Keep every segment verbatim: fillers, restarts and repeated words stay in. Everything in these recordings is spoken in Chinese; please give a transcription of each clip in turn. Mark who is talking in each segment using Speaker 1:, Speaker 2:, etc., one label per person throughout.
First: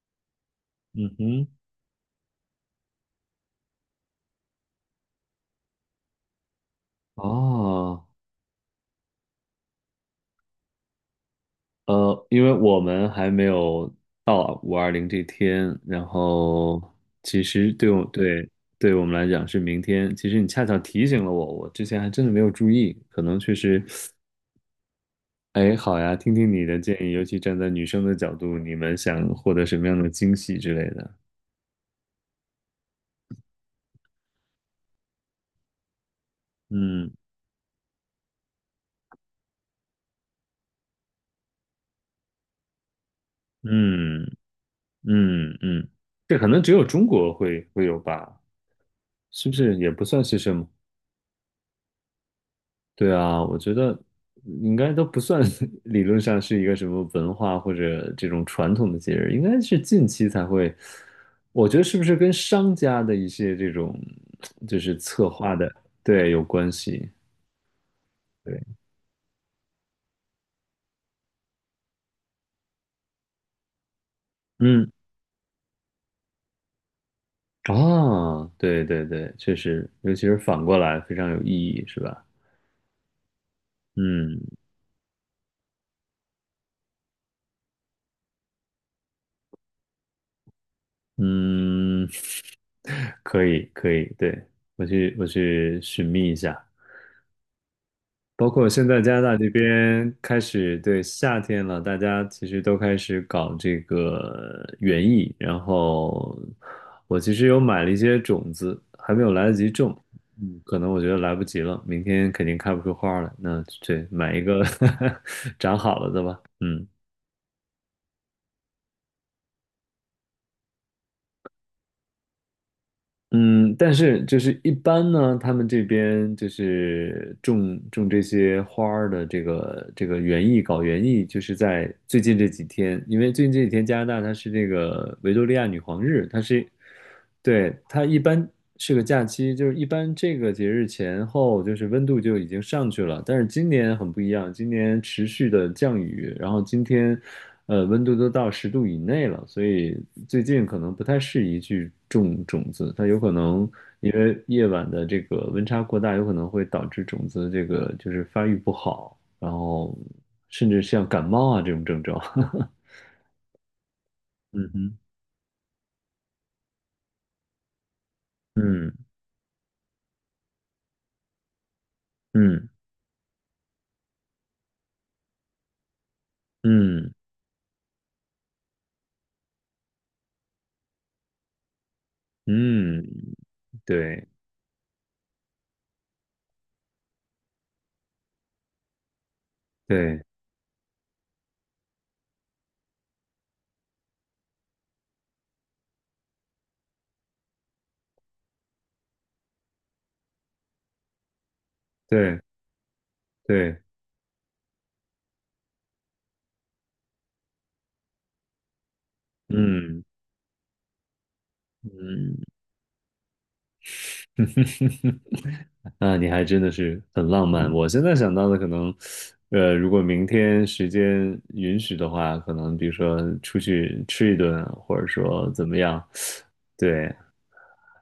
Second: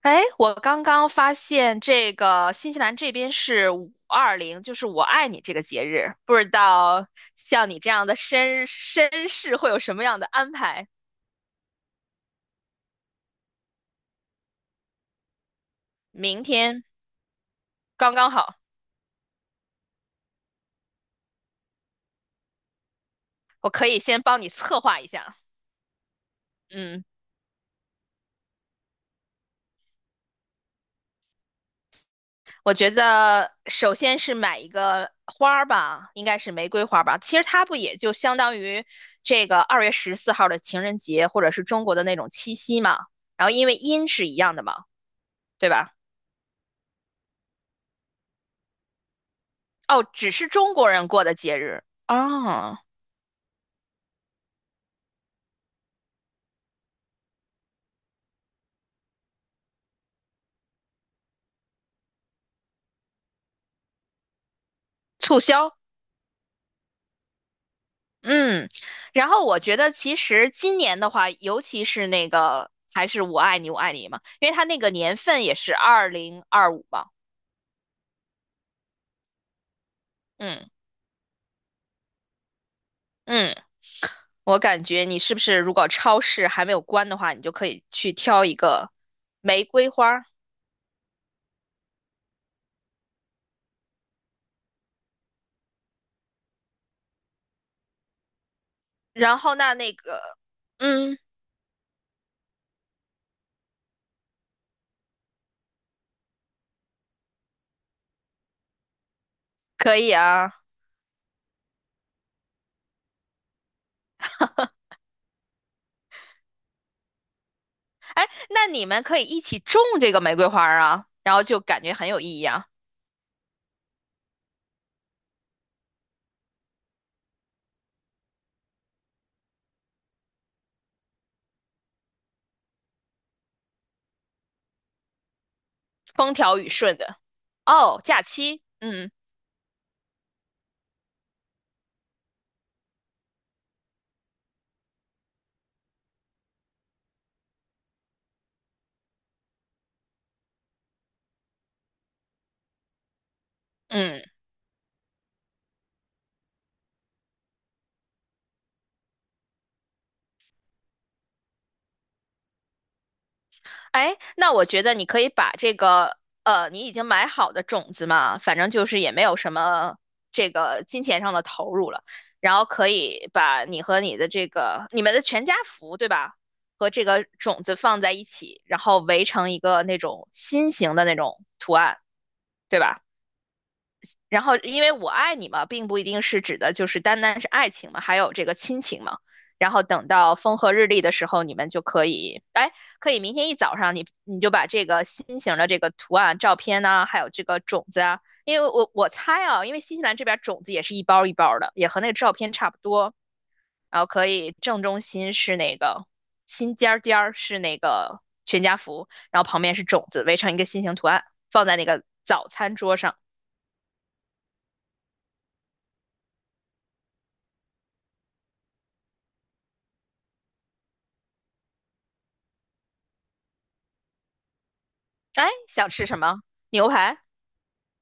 Speaker 1: 哎，我刚刚
Speaker 2: 嗯
Speaker 1: 发
Speaker 2: 哼，
Speaker 1: 现这个新西兰这边是五二零，就是我爱你这个节日，不知道像你这
Speaker 2: 哦，
Speaker 1: 样的绅绅士会有什么样的安排？
Speaker 2: 呃，因为我们还没有到五二零这天，然
Speaker 1: 明
Speaker 2: 后
Speaker 1: 天
Speaker 2: 其实对我
Speaker 1: 刚刚
Speaker 2: 对
Speaker 1: 好，
Speaker 2: 对我们来讲是明天。其实你恰巧提醒了我，我之前还真的没有注意，可能确
Speaker 1: 我
Speaker 2: 实。
Speaker 1: 可以先帮你策划一下。
Speaker 2: 哎，好呀，听听你的建
Speaker 1: 嗯，
Speaker 2: 议，尤其站在女生的角度，你们想获得什么样的惊喜之类的？
Speaker 1: 我觉得首先是买一个花儿吧，应该是玫瑰花儿
Speaker 2: 嗯
Speaker 1: 吧。其实它不也就相当于这个二月十四号的情人节，或者是中国的那种七夕嘛。然后因为音
Speaker 2: 嗯
Speaker 1: 是一样的嘛，
Speaker 2: 嗯
Speaker 1: 对
Speaker 2: 嗯，
Speaker 1: 吧？
Speaker 2: 这可能只有中国会会有吧？是不是也不
Speaker 1: 哦，
Speaker 2: 算
Speaker 1: 只
Speaker 2: 是
Speaker 1: 是
Speaker 2: 什么？
Speaker 1: 中国人过的节日啊，
Speaker 2: 对啊，我觉得应该都不算 理论上是一个什么文化或者这种传统的节日，应该是近期才会。我觉得是不是跟商家的一些这种就是策
Speaker 1: 促
Speaker 2: 划的，
Speaker 1: 销，
Speaker 2: 对，有关系。对，
Speaker 1: 嗯，然后我觉得其实今年的话，尤其是那个还是我爱你我爱你嘛，因为它那
Speaker 2: 嗯，
Speaker 1: 个年份也是二零二五嘛，
Speaker 2: 啊，对对对，确实，尤其是反
Speaker 1: 嗯
Speaker 2: 过来非常有意义，是吧？
Speaker 1: 嗯，
Speaker 2: 嗯
Speaker 1: 我感觉你是不是如果超市还没有关的话，你就可以去挑一个玫瑰花儿。
Speaker 2: 嗯，可以可以，对，我去我去寻觅一下。包括现在加拿大
Speaker 1: 然
Speaker 2: 这
Speaker 1: 后那那
Speaker 2: 边
Speaker 1: 个
Speaker 2: 开始对
Speaker 1: 嗯
Speaker 2: 夏天了，大家其实都开始搞这个园艺，然后我其实有买了一些种子，还没有来得及种。
Speaker 1: 可以啊。
Speaker 2: 嗯，可能我觉得来不及了，明天肯定开不出花儿来，那对，买一个 长好了的吧，嗯。
Speaker 1: 哎，那你们可以一起种这个玫瑰花儿啊，然后就感觉很有意义啊，
Speaker 2: 嗯，但是就是一般呢，他们这边就是种种这些花儿的这个这个园艺，搞园艺，就是在最近这几天，因为最近这几天加拿大它是这个维多利亚女皇日，
Speaker 1: 风
Speaker 2: 它
Speaker 1: 调
Speaker 2: 是，
Speaker 1: 雨顺的。
Speaker 2: 对，
Speaker 1: 哦，
Speaker 2: 它一
Speaker 1: 假
Speaker 2: 般。
Speaker 1: 期，
Speaker 2: 是个
Speaker 1: 嗯
Speaker 2: 假期，就是一般这个节日前后，就是温度就已经上去了。但是今年很不一样，今年持续的降雨，然后今天，呃，温度都到十度以内了，所以最近可能不太适宜去种种子，它有可能因
Speaker 1: 嗯。
Speaker 2: 为夜晚的这个温差过大，有可能会导致种子这个就是发育不好，然后甚至像感冒啊这种症状。
Speaker 1: 哎，那我
Speaker 2: 嗯
Speaker 1: 觉得
Speaker 2: 哼，
Speaker 1: 你可以把这个呃，你已经买好的种子嘛，反正就
Speaker 2: 嗯
Speaker 1: 是也没有什么这个金钱上的投入了，然后
Speaker 2: 嗯
Speaker 1: 可以把你和你的这个你们的全家福，对吧？和这
Speaker 2: 嗯
Speaker 1: 个种子放在一起，然后围成一个那种心形的那种图案，对
Speaker 2: 嗯
Speaker 1: 吧？
Speaker 2: 嗯，对
Speaker 1: 然后，因为我爱你嘛，并不一定是指的就是单单是爱情嘛，还有这个亲情嘛。然后等
Speaker 2: 对。
Speaker 1: 到风和日丽的时候，你们就可以，哎，可以明天一早上你，你就把这个心形的这个图案、照片呐、还有这个种子啊，因为我我猜啊，因为新西兰这边种子也是一包一包的，也和那个照
Speaker 2: 对
Speaker 1: 片差不多。
Speaker 2: 对，
Speaker 1: 然后可以正中心是那个心尖儿尖儿是那个全家福，然后旁边是
Speaker 2: 嗯
Speaker 1: 种子，围成一个心形图案，放在那个
Speaker 2: 嗯，
Speaker 1: 早餐桌上。
Speaker 2: 那你还真的是很浪漫。我现在想到的可能，呃，如果明天时间允许的话，可能比如说出去吃一顿，或者
Speaker 1: 哎，
Speaker 2: 说怎么
Speaker 1: 想
Speaker 2: 样，
Speaker 1: 吃什么？牛
Speaker 2: 对，
Speaker 1: 排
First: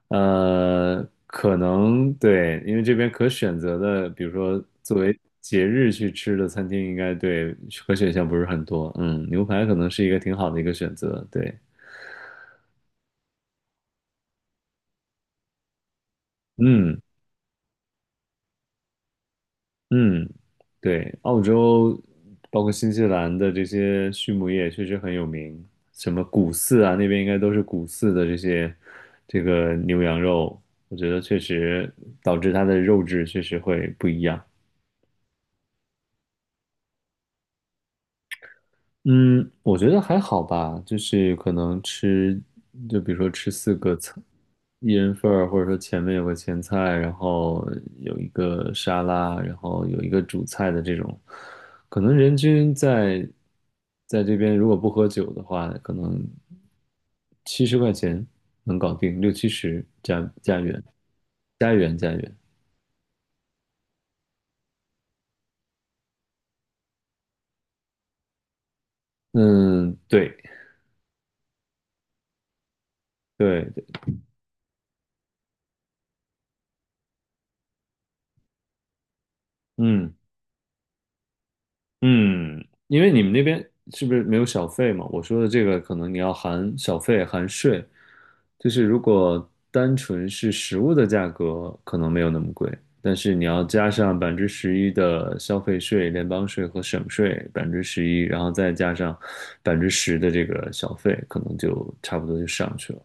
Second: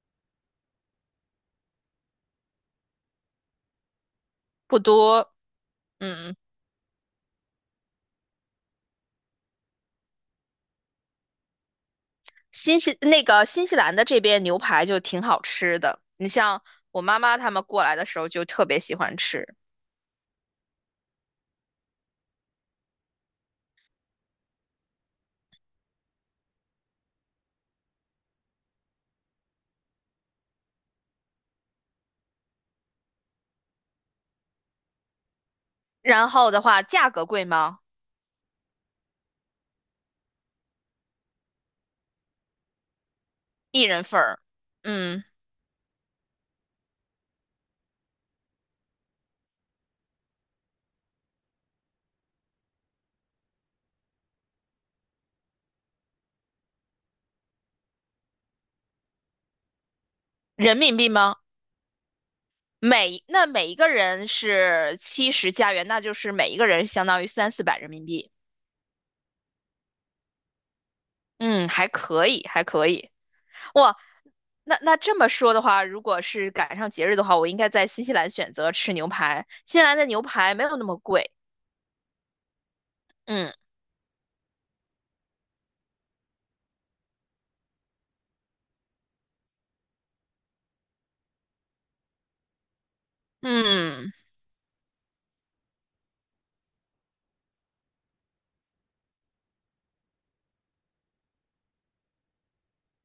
Speaker 2: 呃，可能对，因为这边可选择的，比如说
Speaker 1: 不
Speaker 2: 作为
Speaker 1: 多，
Speaker 2: 节日去
Speaker 1: 嗯。
Speaker 2: 吃的餐厅，应该对可选项不是很多。嗯，牛排可能是一个挺好的一个选择。对，
Speaker 1: 新西那个新西兰的这边牛排就挺好吃的。你像
Speaker 2: 嗯。
Speaker 1: 我妈妈他们过来的时候就特别喜欢吃。
Speaker 2: 嗯，对，澳洲包括新西兰的这些畜牧业确实很有名，什么谷饲啊，那边应该都是谷饲的这些这个牛羊肉，我觉得确实导致它的肉质确实会不一样。
Speaker 1: 然后的话，价格贵吗？
Speaker 2: 嗯，我觉得还好吧，就是可能吃，就比如说吃四
Speaker 1: 一
Speaker 2: 个
Speaker 1: 人
Speaker 2: 菜，
Speaker 1: 份儿，
Speaker 2: 一人
Speaker 1: 嗯。
Speaker 2: 份儿，或者说前面有个前菜，然后有一个沙拉，然后有一个主菜的这种，可能人均在在这边如果不喝酒的话，可能七十块钱能搞定，六七十加加
Speaker 1: 人
Speaker 2: 元，
Speaker 1: 民币吗？
Speaker 2: 加元加元。
Speaker 1: 每那每一个人是七十加元，那就是每一个人相当于三四百人民币。
Speaker 2: 嗯，对
Speaker 1: 嗯，还可以，还可以。
Speaker 2: 对对，
Speaker 1: 哇，那那这么说的话，如果是赶上节日的话，我应该在新西兰选择吃牛排。新西兰的
Speaker 2: 嗯。
Speaker 1: 牛排没有那么贵，
Speaker 2: 嗯，因为你们那
Speaker 1: 嗯
Speaker 2: 边是不是没有小费嘛？我说的这个可能你要含小费、含税，就是如果单纯是食物的价格，可能没有那么贵，但是你要加
Speaker 1: 嗯。
Speaker 2: 上百分之十一的消费税、联邦税和省税百分之十一，然后再加上百分之十的这个小费，可能就差不多就上去了。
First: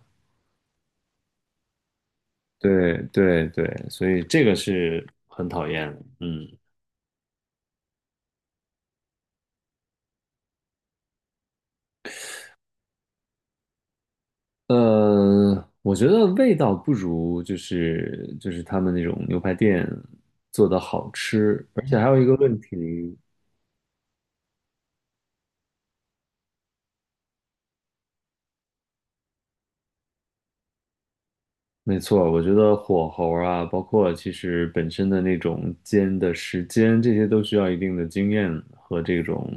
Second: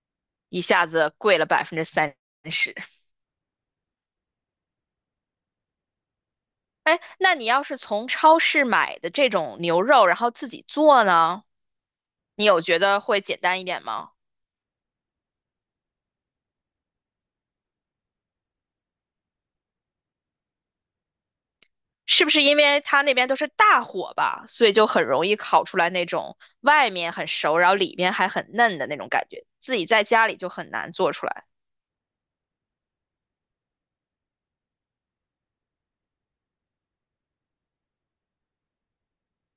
Speaker 1: 一下子贵了百分之三十。
Speaker 2: 对对对，所以这个是很讨厌的，嗯。
Speaker 1: 哎，那你要是从超市买的这种牛肉，然后自己做呢，你有觉得会简单一点吗？
Speaker 2: 呃，我觉得味道不如就是就是他们那种牛排店做的好吃，而且还有
Speaker 1: 是
Speaker 2: 一
Speaker 1: 不
Speaker 2: 个
Speaker 1: 是因
Speaker 2: 问
Speaker 1: 为它那
Speaker 2: 题，
Speaker 1: 边都是大火吧，所以就很容易烤出来那种外面很熟，然后里面还很嫩的那种感觉，自己在家里就很难做出来。
Speaker 2: 没错，我觉得火候啊，包括其实本身的那种煎的时间，这些都需要一定的经验和这种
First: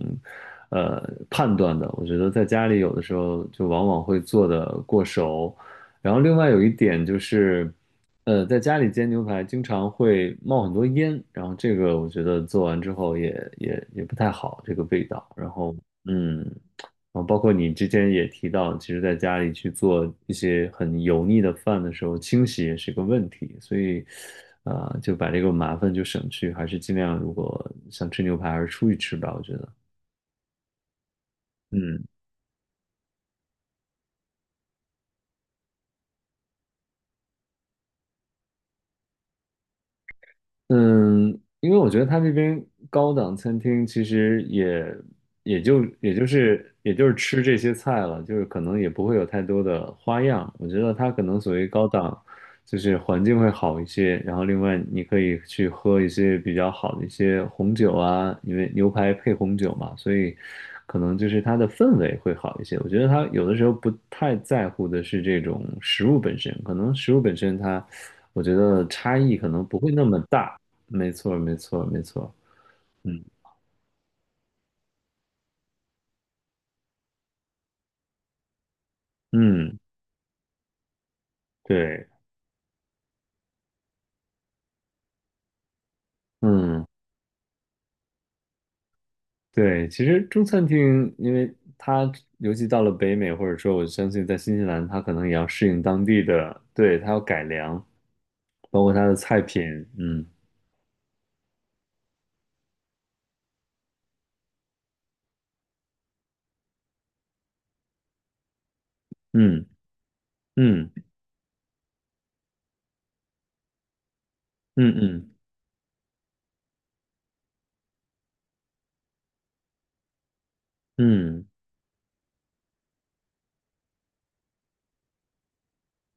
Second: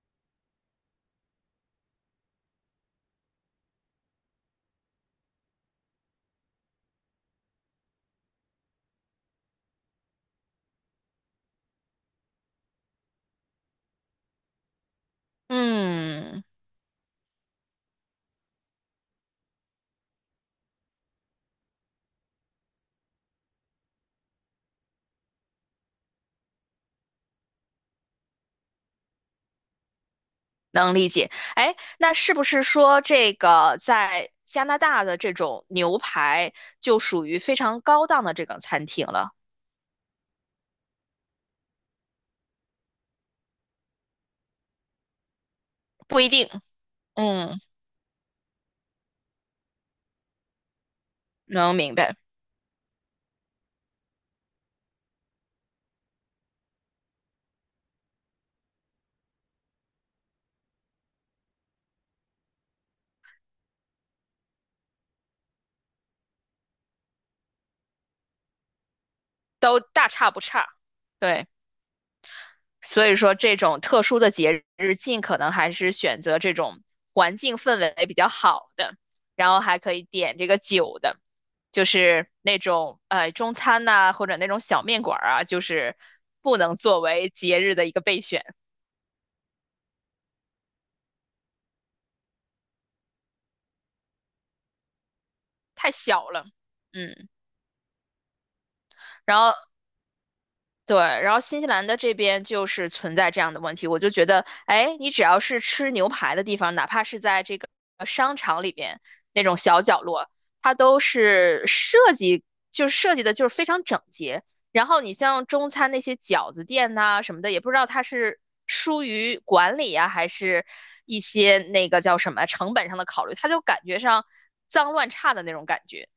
Speaker 2: 呃判断的。我觉得在家里有的时候就往往会做的过熟，然后另外有一点就是，呃，在家里煎牛排经常会冒很多烟，然后这个我觉得做完之后也也也不太好，这个味道。然后
Speaker 1: 嗯。
Speaker 2: 嗯。啊，包括你之前也提到，其实在家里去做一些很油腻的饭的时候，清洗也是个问题，所以，啊、就把这个麻烦就省去，还是尽量如果想吃牛排，还是出去吃吧，我觉得。
Speaker 1: 能理解。哎，
Speaker 2: 嗯
Speaker 1: 那是不是说这个在加拿大的这种牛排就属于非常高档的这种餐厅了？
Speaker 2: 嗯，因为我觉得他那边高档餐厅其实也也就也
Speaker 1: 不
Speaker 2: 就
Speaker 1: 一定，
Speaker 2: 是也就是吃这
Speaker 1: 嗯，
Speaker 2: 些菜了，就是可能也不会有太多的花样。我觉得它可能所谓
Speaker 1: 能
Speaker 2: 高
Speaker 1: 明白，
Speaker 2: 档，就是环境会好一些，然后另外你可以去喝一些比较好的一些红酒啊，因为牛排配红酒嘛，所以可能就是它的氛围会好一些。我觉得他有的时候不太在乎的是这种食物本身，可能食物本身它，我觉得差异可能不
Speaker 1: 都
Speaker 2: 会那
Speaker 1: 大
Speaker 2: 么
Speaker 1: 差不
Speaker 2: 大。
Speaker 1: 差。
Speaker 2: 没错，
Speaker 1: 对，
Speaker 2: 没错，没错。
Speaker 1: 所以
Speaker 2: 嗯
Speaker 1: 说这种特殊的节日，尽可能还是选择这种环境氛围比较好的，然后
Speaker 2: 嗯，
Speaker 1: 还可以点这个酒的，就
Speaker 2: 对，
Speaker 1: 是那种呃中餐呐、或者那种小面馆儿啊，就是不能
Speaker 2: 嗯
Speaker 1: 作为节日的一个备选。
Speaker 2: 对。其实中餐厅，因为它尤其到了北美，或者说我相信在新西兰，它可能也要适应
Speaker 1: 太
Speaker 2: 当地
Speaker 1: 小了，
Speaker 2: 的，对，它要
Speaker 1: 嗯。
Speaker 2: 改良，包括它的
Speaker 1: 然
Speaker 2: 菜
Speaker 1: 后
Speaker 2: 品。嗯
Speaker 1: 对，然后新西兰的这边就是存在这样的问题，我就觉得，哎，你只要是吃牛排的地方，哪怕是在这个呃商场里边那种
Speaker 2: 嗯
Speaker 1: 小角落，它
Speaker 2: 嗯
Speaker 1: 都是设计，就是设计的就是非常整洁。然
Speaker 2: 嗯嗯
Speaker 1: 后你
Speaker 2: 嗯。
Speaker 1: 像中餐那些饺子店呐、什么的，也不知道它是疏于管理啊，还是一
Speaker 2: 嗯
Speaker 1: 些那个叫什么成本上的考虑，它就感觉上脏乱差的那种感觉。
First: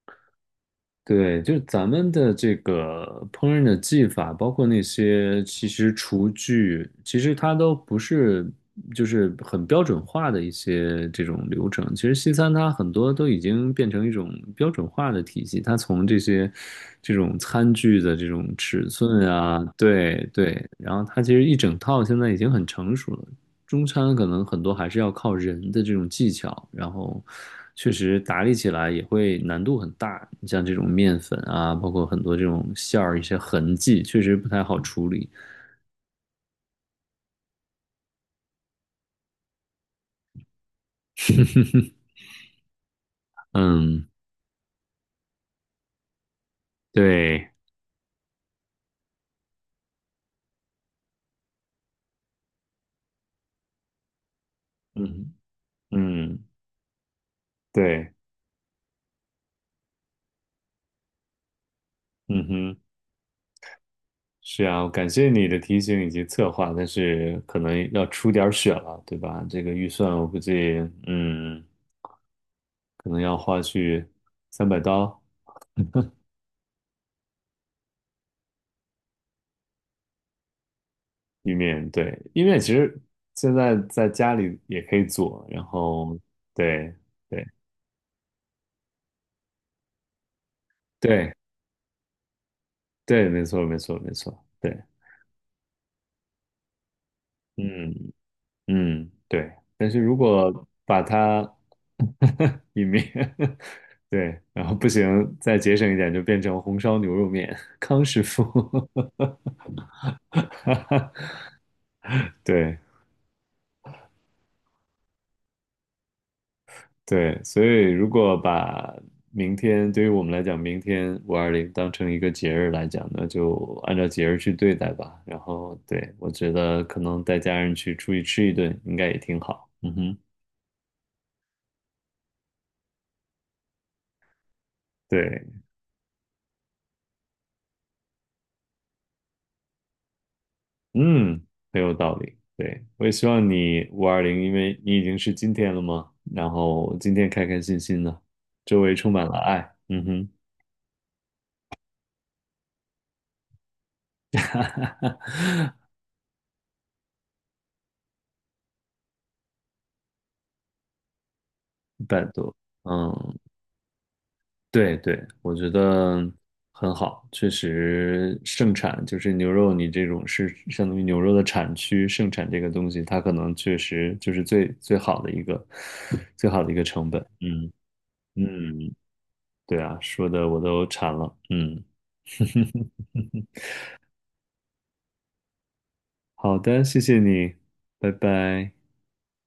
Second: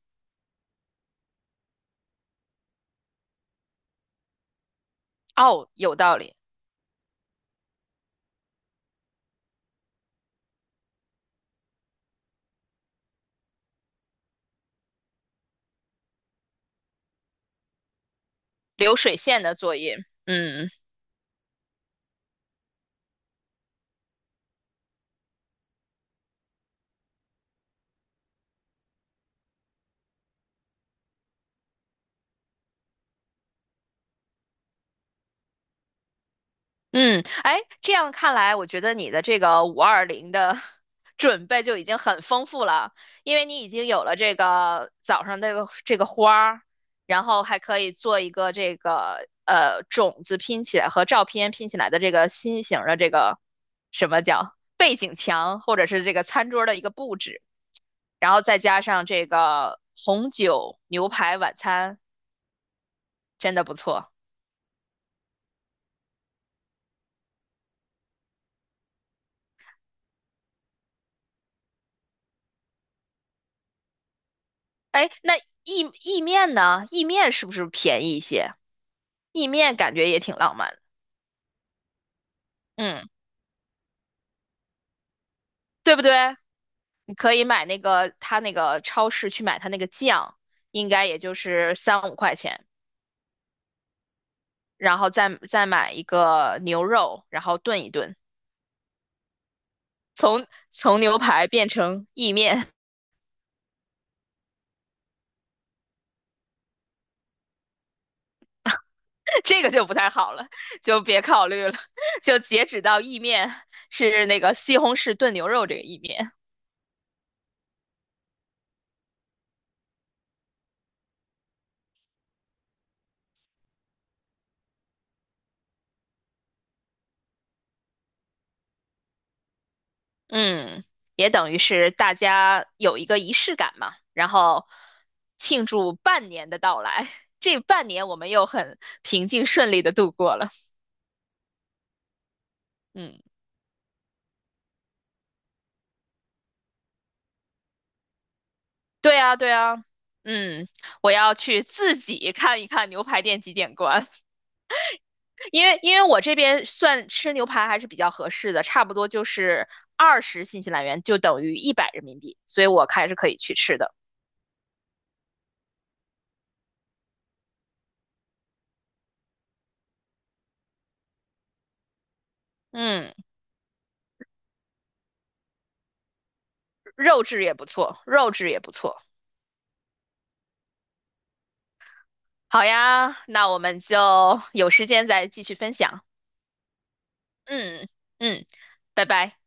Speaker 2: 对，就是咱们的这个烹饪的技法，包括那些其
Speaker 1: 哦，
Speaker 2: 实
Speaker 1: 有道
Speaker 2: 厨
Speaker 1: 理。
Speaker 2: 具，其实它都不是就是很标准化的一些这种流程。其实西餐它很多都已经变成一种标准化的体系，它从这些这种餐具的这种尺
Speaker 1: 流水
Speaker 2: 寸
Speaker 1: 线的
Speaker 2: 啊，
Speaker 1: 作业。
Speaker 2: 对对，
Speaker 1: 嗯
Speaker 2: 然后它其实一整套现在已经很成熟了。中餐可能很多还是要靠人的这种技巧，然后确实打理起来也会难度很大。你像这种面粉啊，包括很多这种馅儿一些痕迹，确实不太好处理。
Speaker 1: 嗯。哎，这样看来，我觉得你的这个五二零的 准备就已 经很丰富了，因为你已经有
Speaker 2: 嗯，
Speaker 1: 了这个早上这个这个花儿，然后
Speaker 2: 对，
Speaker 1: 还可以做一个这个呃种子拼起来和照片拼起来的这个心形的这个什么叫背景
Speaker 2: 嗯
Speaker 1: 墙，或者是这个
Speaker 2: 嗯，
Speaker 1: 餐桌的一个布置，
Speaker 2: 对，
Speaker 1: 然后再加上这个红酒牛排晚餐，
Speaker 2: 嗯哼，
Speaker 1: 真的不错。
Speaker 2: 是啊，感谢你的提醒以及策划，但是可能要出点儿血了，对吧？这个预算我估计，嗯，可能要花去三百
Speaker 1: 哎，
Speaker 2: 刀。
Speaker 1: 那意意面呢？意面是不是便宜一些？意面感觉也挺浪漫的，
Speaker 2: 意面，对，意面其实
Speaker 1: 嗯，
Speaker 2: 现在在家里也可以做，然
Speaker 1: 对不对？
Speaker 2: 后对
Speaker 1: 你可以
Speaker 2: 对
Speaker 1: 买那个他那个超市去买他那个酱，应该也
Speaker 2: 对
Speaker 1: 就是三五块钱，
Speaker 2: 对，没错没错没错，对，
Speaker 1: 然后再再买一个牛肉，然后炖一
Speaker 2: 嗯
Speaker 1: 炖，
Speaker 2: 嗯对，但是如果
Speaker 1: 从
Speaker 2: 把
Speaker 1: 牛排
Speaker 2: 它
Speaker 1: 变成意 面。
Speaker 2: 意面，对，然后不行，再节省一点就变成红烧牛肉面，康师傅，
Speaker 1: 这 个就不太好了，就别考虑了，就截
Speaker 2: 对
Speaker 1: 止到意面是那个西红柿炖牛肉这个意面。
Speaker 2: 对，所以如果把明天对于我们来讲，明天五二零当成一个节日来讲，那就按照节日去对待吧。然后，对，我觉得可能带家人去出去吃一顿，应该也挺好。嗯哼，
Speaker 1: 嗯，也等于是大家有一个仪式感嘛，然后
Speaker 2: 对，
Speaker 1: 庆祝半年的到来。这半年我们又很平静顺利的度过了。
Speaker 2: 嗯，很有道理。对，我也
Speaker 1: 嗯，
Speaker 2: 希望你五二零，因为你已经是今天了嘛，然后今天开开心心的，周围充
Speaker 1: 对
Speaker 2: 满
Speaker 1: 啊，
Speaker 2: 了
Speaker 1: 对
Speaker 2: 爱。
Speaker 1: 啊。
Speaker 2: 嗯哼，
Speaker 1: 嗯，我要去自己看一看牛排店几点关。因为因为我这边算吃牛排还是比较合适的，差不多就是二十新西兰元就等于一百
Speaker 2: 一
Speaker 1: 人民
Speaker 2: 百
Speaker 1: 币，
Speaker 2: 多。
Speaker 1: 所以我还是可
Speaker 2: 嗯。
Speaker 1: 以去吃的。
Speaker 2: 对对，我觉得很好，确实盛产就是牛肉，你这种是相当于牛肉的产区盛产这个东西，
Speaker 1: 嗯，
Speaker 2: 它可能确实就是最最好的一个最好的一个成本。
Speaker 1: 肉质也不
Speaker 2: 嗯
Speaker 1: 错，肉质也不
Speaker 2: 嗯，
Speaker 1: 错。
Speaker 2: 对啊，说的我都馋了。嗯，
Speaker 1: 好呀，那我们就有时间再继续分享。
Speaker 2: 好的，谢谢你，
Speaker 1: 嗯
Speaker 2: 拜
Speaker 1: 嗯，
Speaker 2: 拜。
Speaker 1: 拜拜。